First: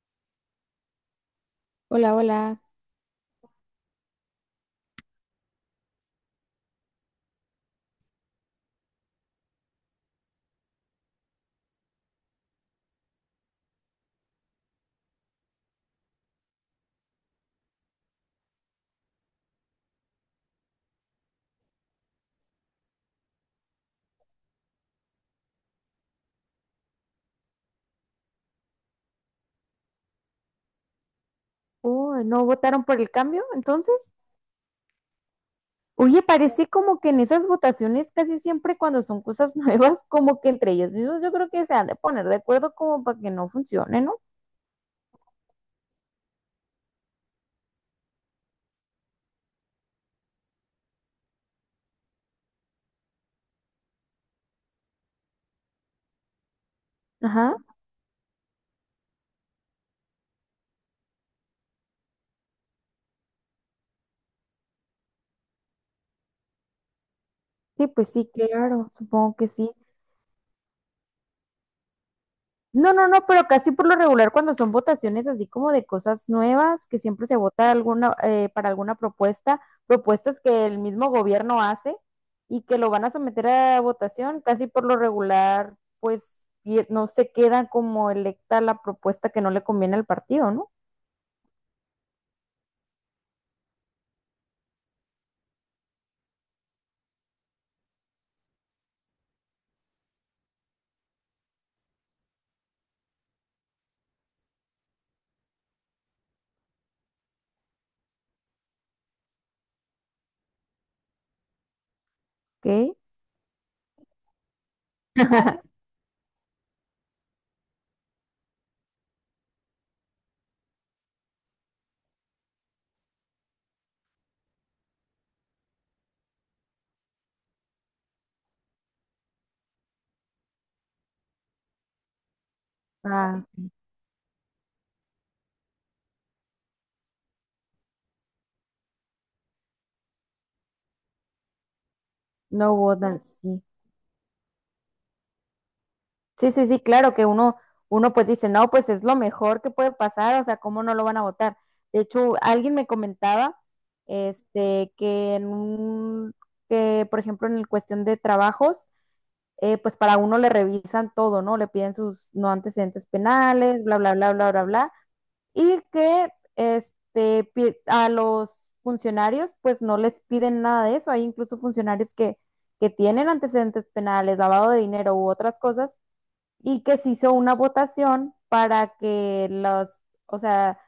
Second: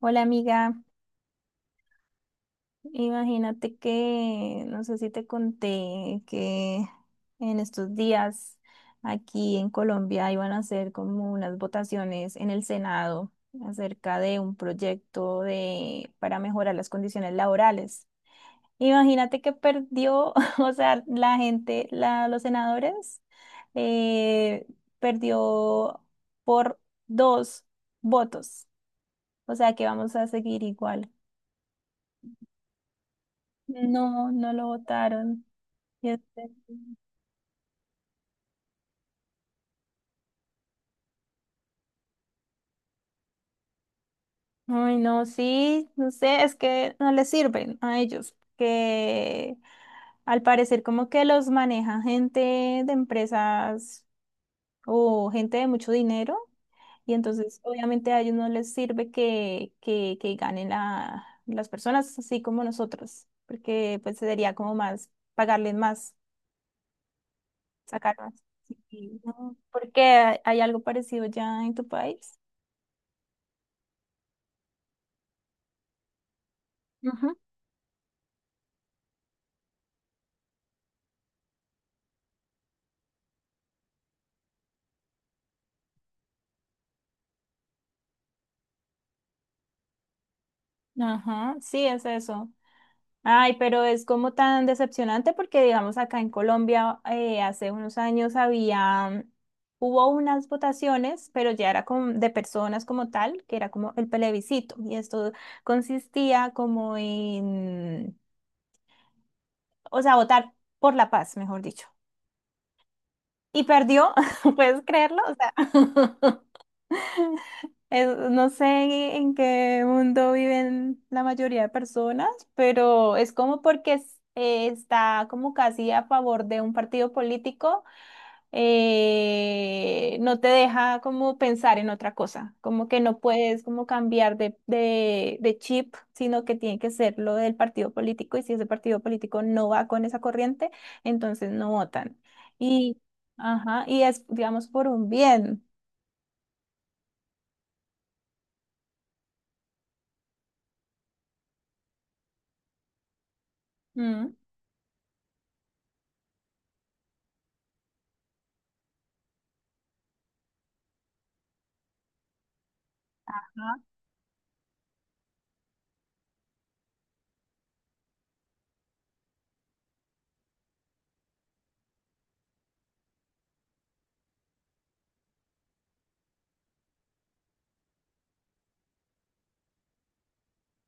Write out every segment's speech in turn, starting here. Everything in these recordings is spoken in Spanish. Hola amiga, Hola, hola. imagínate que, no sé si te conté que en estos días aquí en Colombia iban a hacer como unas votaciones en el Senado acerca de un proyecto para mejorar las condiciones laborales. Imagínate que perdió, o sea, la gente, la, los senadores, eh, perdió por dos votos. O sea que vamos a seguir igual. Oh, ¿no votaron por el cambio entonces? No, no lo votaron. y Oye, este parece como que en esas votaciones casi siempre cuando son cosas nuevas, como que entre ellos mismos yo creo que se han de poner de acuerdo como para que no funcione, ¿no? Ay, no, sí, no sé, es que no les sirven a ellos, que al parecer como que los maneja gente de empresas o gente de mucho dinero, y Ajá. entonces obviamente a ellos no les sirve que ganen las personas así como nosotros, porque pues sería como más, pagarles más, Sí, pues sacar sí, más. claro, Sí, supongo que no, sí. porque hay algo parecido ya en tu país. No, no, no, pero casi por lo regular cuando son votaciones así como de cosas nuevas, que siempre se vota alguna, para alguna propuesta, propuestas que el mismo gobierno hace y que lo van a someter a votación, casi por lo regular, pues no se queda como electa la propuesta que no le conviene al partido, ¿no? Ajá, sí, es eso. Ay, pero es como tan decepcionante porque, digamos, acá en Colombia hace unos años había, hubo unas votaciones, pero ya era de personas como tal, que era como el plebiscito, y esto consistía como en, o sea, votar por la paz, mejor dicho. Ok. Y perdió, ¿puedes creerlo? O sea, Es- no sé en qué mundo viven la mayoría de personas, pero es como porque es- está como casi a favor de un partido político, no te deja como pensar en otra cosa, como que no Ah, puedes como cambiar de chip, sino que tiene que ser lo del partido político y si ese partido político no va con esa corriente, entonces no votan. no Y, votan, sí. ajá, y es, digamos, por un bien. Sí, sí, sí, claro que uno, uno pues dice, no, pues es lo mejor que puede pasar, o sea, ¿cómo no lo van a votar? De hecho, alguien me comentaba, Mm. este, que por ejemplo en el cuestión de trabajos, pues para uno le revisan todo, ¿no? Le piden sus no antecedentes penales, bla, bla, bla, bla, bla, bla, y que, este, a los funcionarios, pues no les piden nada de eso, hay incluso funcionarios que tienen antecedentes penales, lavado de dinero u otras cosas y que se hizo una votación para que los, o sea,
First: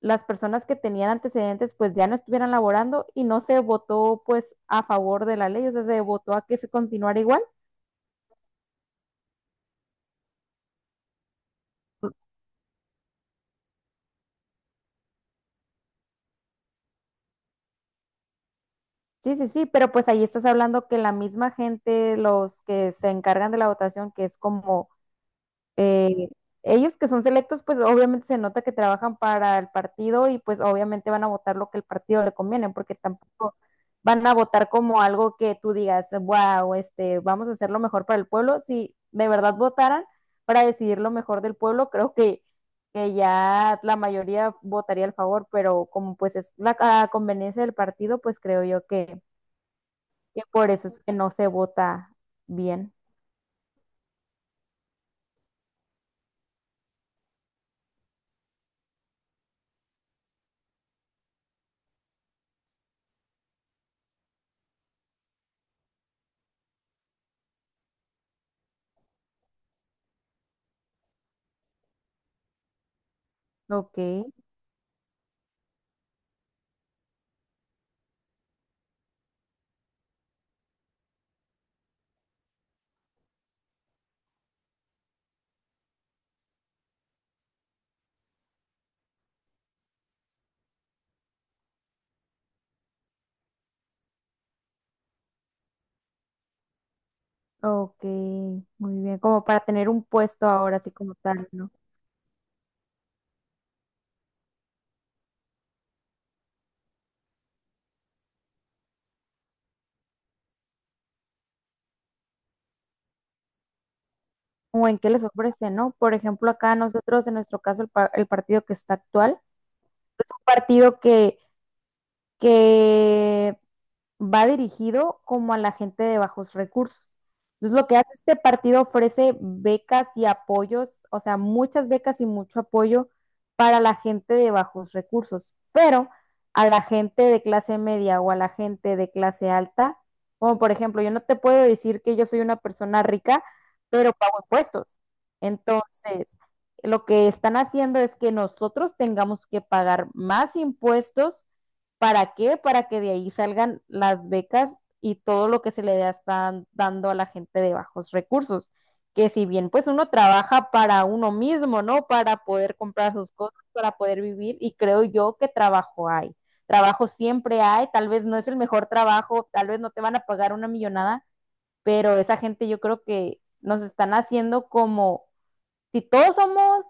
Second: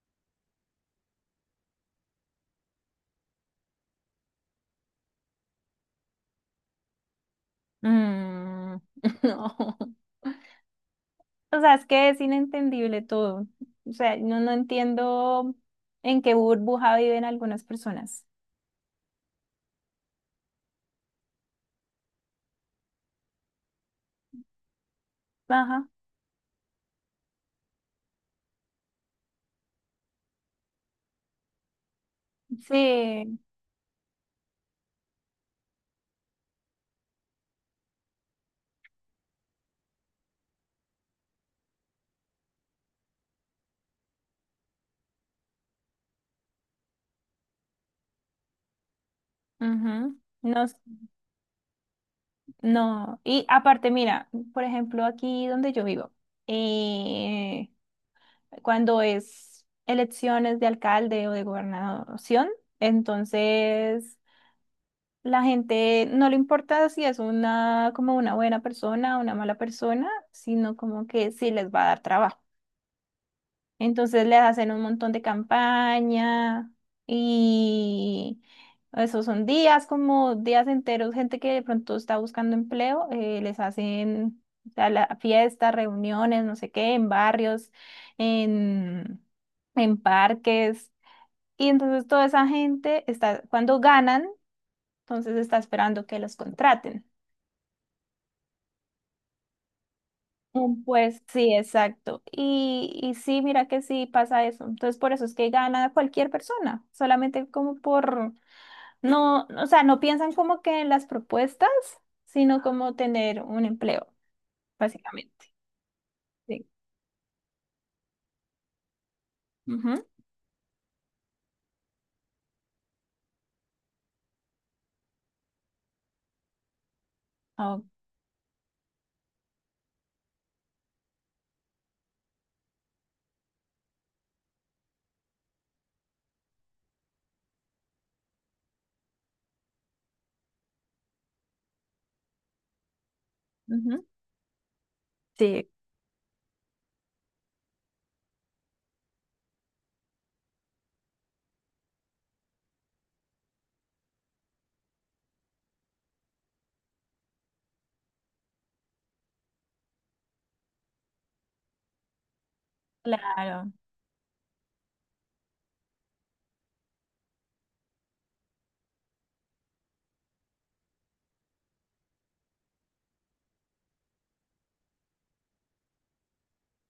las personas que tenían antecedentes pues ya no estuvieran laborando y no se votó pues a favor de la ley, o sea, se votó a que se continuara igual. Mm, no. O sea, es que es inentendible todo. O sea, no, no entiendo en qué burbuja viven algunas personas. Sí, sí, sí, pero pues ahí estás hablando que la misma gente, los que se encargan de la votación, que es como Ajá. eh, ellos que son selectos, pues obviamente se nota que trabajan para el partido y pues obviamente van a votar lo que el partido le conviene, porque Sí. tampoco van a votar como algo que tú digas, wow, este, vamos a hacer lo mejor para el pueblo. Si de verdad votaran para decidir lo mejor del pueblo, que ya la mayoría votaría al favor, pero como pues es la a conveniencia del partido, pues creo yo Ujú. que No, por s- eso es que no se vota bien. no. Y aparte, mira, por ejemplo, aquí donde yo vivo, eh, cuando es elecciones de alcalde o de gobernación, entonces la gente no le importa si es una como una buena persona o una mala persona, sino como que sí les va a dar trabajo. Ok. Entonces les hacen un montón de campaña y esos son días como días enteros, gente que de pronto está buscando empleo, les hacen o sea, la- fiestas, reuniones, no sé qué, en barrios, en, en parques. Y entonces toda esa gente está, cuando ganan, entonces está esperando que los contraten. Ok, muy bien, como para tener un puesto ahora, Mm, así como pues tal, sí, ¿no? exacto. Y sí, mira que sí pasa eso. Entonces, por eso es que gana cualquier persona, solamente como por, no, o sea, no piensan como que en las propuestas, sino como tener un empleo, O en qué les básicamente. ofrece, ¿no? Por ejemplo, Sí. acá nosotros, en nuestro caso, el partido que está actual, Ujú. es un partido que va dirigido como a la gente de bajos recursos. Entonces, Oh, lo que hace este partido ofrece becas y apoyos, o sea, muchas becas y mucho apoyo para la gente de bajos recursos, pero a la gente de clase media o a la gente de clase alta, como por ejemplo, yo no te puedo decir que yo soy una persona rica, ujú. pero pago impuestos. Sí. Entonces, lo que están haciendo es que nosotros tengamos que pagar más impuestos. ¿Para qué? Para que de ahí salgan las becas y todo lo que se le están dando a la gente de bajos recursos. Que si bien pues uno trabaja para uno mismo, ¿no? Para poder comprar sus cosas, Claro, para poder vivir y creo yo que trabajo hay. Trabajo siempre hay, tal vez no es el mejor trabajo, tal vez no te van a pagar una millonada, pero esa gente yo creo que nos están haciendo como si todos somos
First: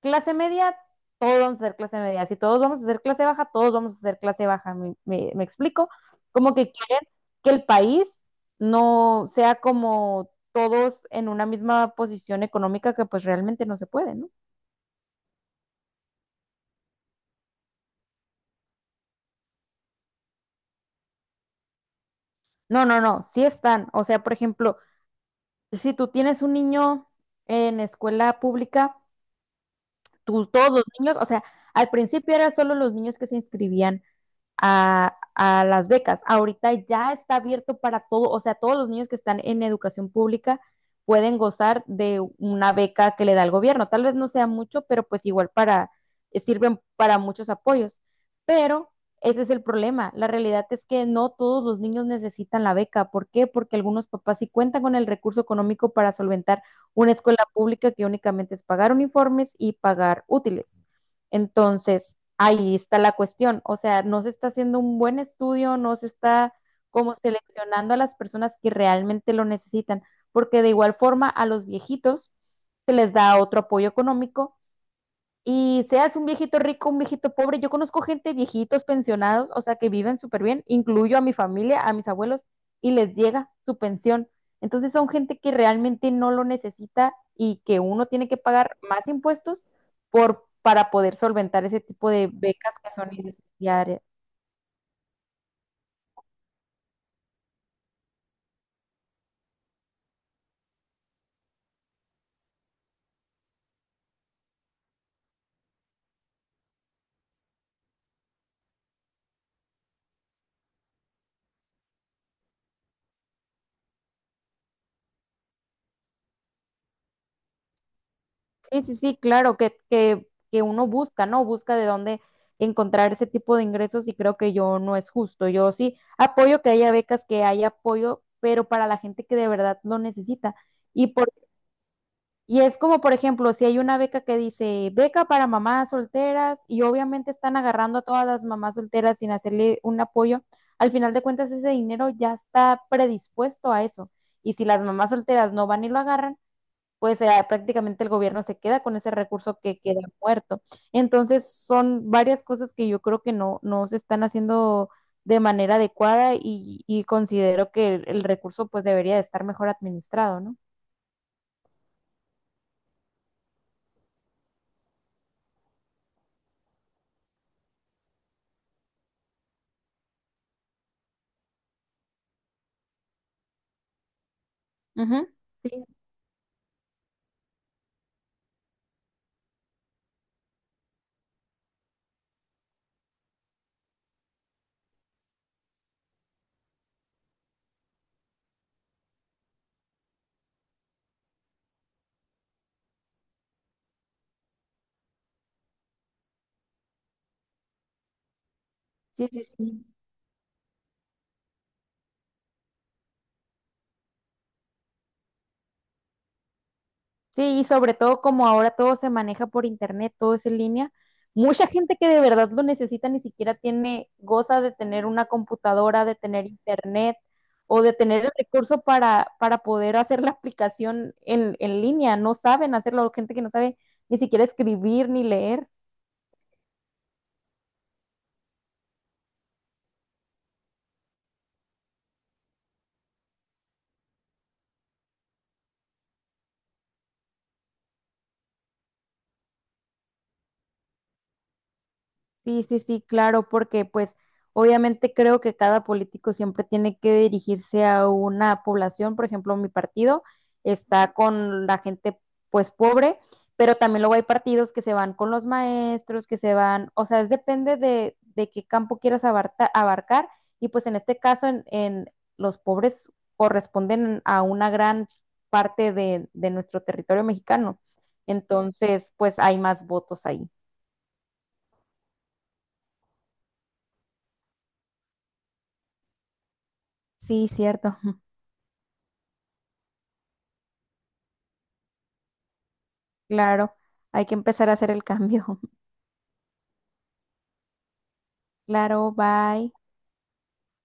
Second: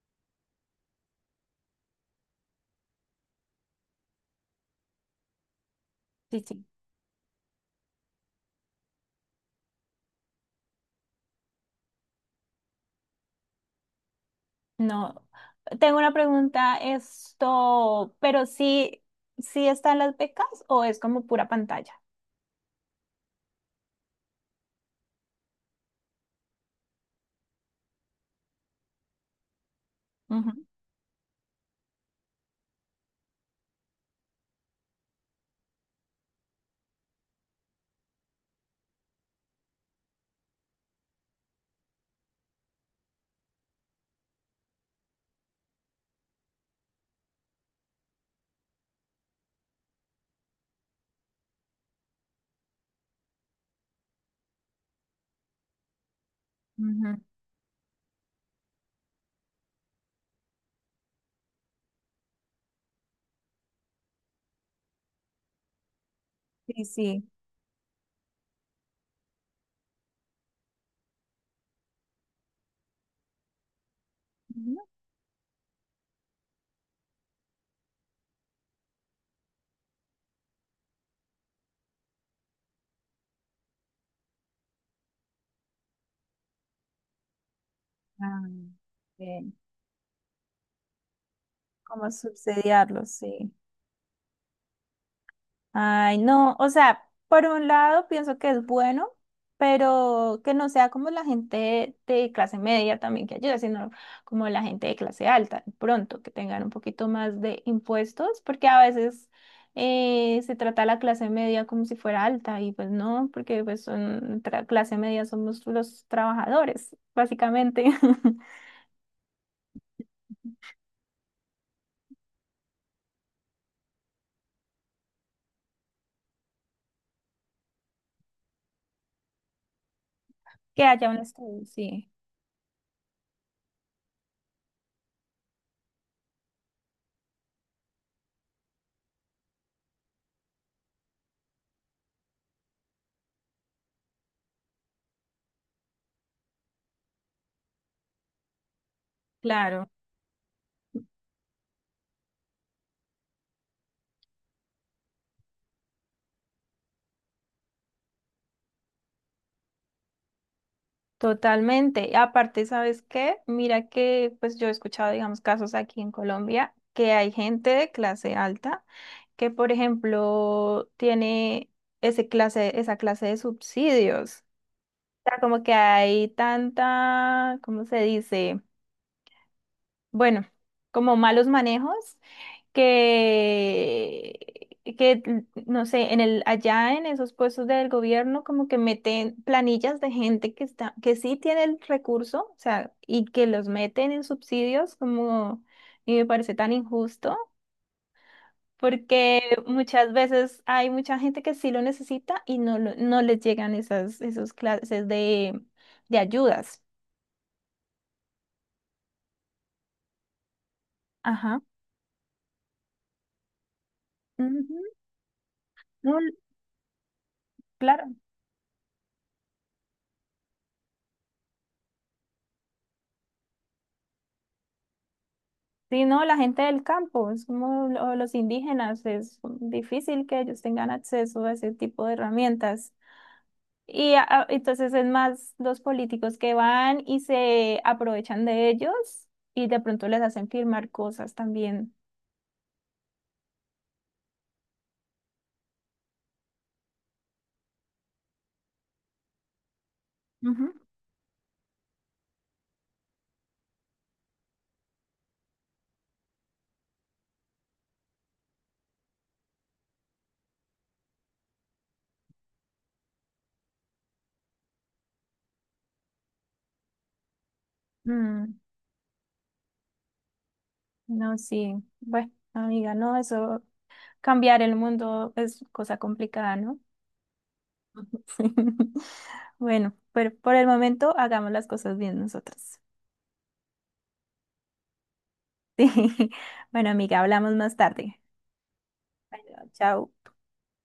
clase media, todos vamos a ser clase media. Si todos vamos a ser clase baja, todos vamos a ser clase baja. Me explico? sí, Como sí. que quieren que el país no sea como todos en una misma posición económica que pues realmente no se puede, ¿no? No, tengo una pregunta, esto, pero sí, ¿sí están las becas o es como pura pantalla? No, no, no, sí están. O sea, por ejemplo, si tú tienes un niño en escuela pública, tú, Ujú, todos los niños, o sea, al principio eran solo los niños que se inscribían a las becas. Ahorita ya está abierto para todo, o sea, todos los niños que están en educación pública pueden gozar de una beca que le da el gobierno. Tal vez no sea mucho, pero pues igual para, sirven para muchos apoyos. Pero ese es el problema. La realidad es que no todos los niños necesitan la beca. ¿Por qué? Porque algunos papás sí cuentan con el recurso económico para solventar ujú. una escuela pública que únicamente es pagar uniformes y pagar útiles. Entonces, ahí está la cuestión. O sea, no se está haciendo un buen estudio, no se está como Sí, seleccionando a las personas que realmente lo necesitan, porque de igual forma a los viejitos se les da otro apoyo económico sí. y seas un viejito rico, un viejito pobre, yo conozco gente, viejitos, pensionados, o sea, que viven súper bien, incluyo a mi familia, a mis abuelos, y les llega su pensión. Entonces son gente que realmente no lo necesita y que uno tiene que Ah, pagar más bien. impuestos para poder solventar ese ¿Cómo tipo de becas que subsidiarlo? son Sí. innecesarias. Ay, no, o sea, por un lado pienso que es bueno, pero que no sea como la gente de clase media también que ayuda, sino como la gente de clase alta, de pronto, que tengan un poquito más de impuestos, porque a veces se trata a la clase media como si fuera alta y pues no, porque pues son tra- clase media somos los trabajadores, básicamente, Sí, sí, sí, claro, que uno busca, ¿no? Busca de dónde encontrar ese tipo de ingresos y creo que yo no es justo. Yo sí apoyo que haya becas, que haya apoyo, pero para la gente que de verdad lo necesita. que Y, haya un por, estudio, sí, y es como, por ejemplo, si hay una beca que dice beca para mamás solteras y obviamente están agarrando a todas las mamás solteras sin hacerle un apoyo, al final de cuentas ese dinero ya está predispuesto a eso. Y si las mamás solteras no van y lo agarran, pues prácticamente el gobierno se queda con ese recurso que claro. queda muerto. Entonces son varias cosas que yo creo que no, no se están haciendo de manera adecuada y considero que el recurso pues debería de estar mejor administrado, ¿no? Totalmente. Y aparte, ¿sabes qué? Mira que pues yo he escuchado, digamos, casos aquí en Colombia que hay gente de clase alta que, por ejemplo, tiene ese clase, esa clase de subsidios. Ujú. O sea, como Sí, que hay tanta, ¿cómo se dice? Bueno, como malos manejos que, que, no sé, en el, allá en esos puestos del gobierno, como que meten planillas de gente que está, que sí tiene el recurso, o sea, y que los meten en subsidios, como, y me parece tan injusto, sí, porque sí, sí. muchas veces hay mucha gente que sí lo necesita y no, lo- no les llegan esas, esas clases de ayudas. Sí, y sobre todo como ahora todo se maneja por internet, todo es en línea, Ajá. mucha gente que de verdad lo necesita ni siquiera tiene, goza de Ujú. tener una computadora, de No, tener internet o de claro. tener el recurso para poder hacer la aplicación en línea. No saben hacerlo, gente que no sabe ni siquiera escribir ni leer. Sí, no, la gente del campo, es como lo- los indígenas, es difícil que ellos tengan acceso a ese tipo de herramientas. Y a- entonces es más los políticos que van y se aprovechan de ellos y de pronto les hacen firmar cosas también. Sí, sí, sí, claro, porque pues obviamente creo que cada político siempre tiene que dirigirse a una población, por ejemplo, mi partido Ujú. está con la gente pues pobre, pero también luego hay partidos que se van con los maestros, que se van, o sea, es depende de qué campo quieras abarcar y pues en este caso en los pobres corresponden a una gran parte de nuestro territorio mexicano, Mm, entonces pues hay más votos ahí. no, sí. Bueno, amiga, no, eso, cambiar el mundo es cosa complicada, ¿no? Sí, cierto. Sí. Bueno, pero por el momento hagamos las cosas bien nosotros. Claro, hay que empezar a hacer el cambio. Sí. Bueno, amiga, hablamos más tarde. Claro, Bueno, bye. chao.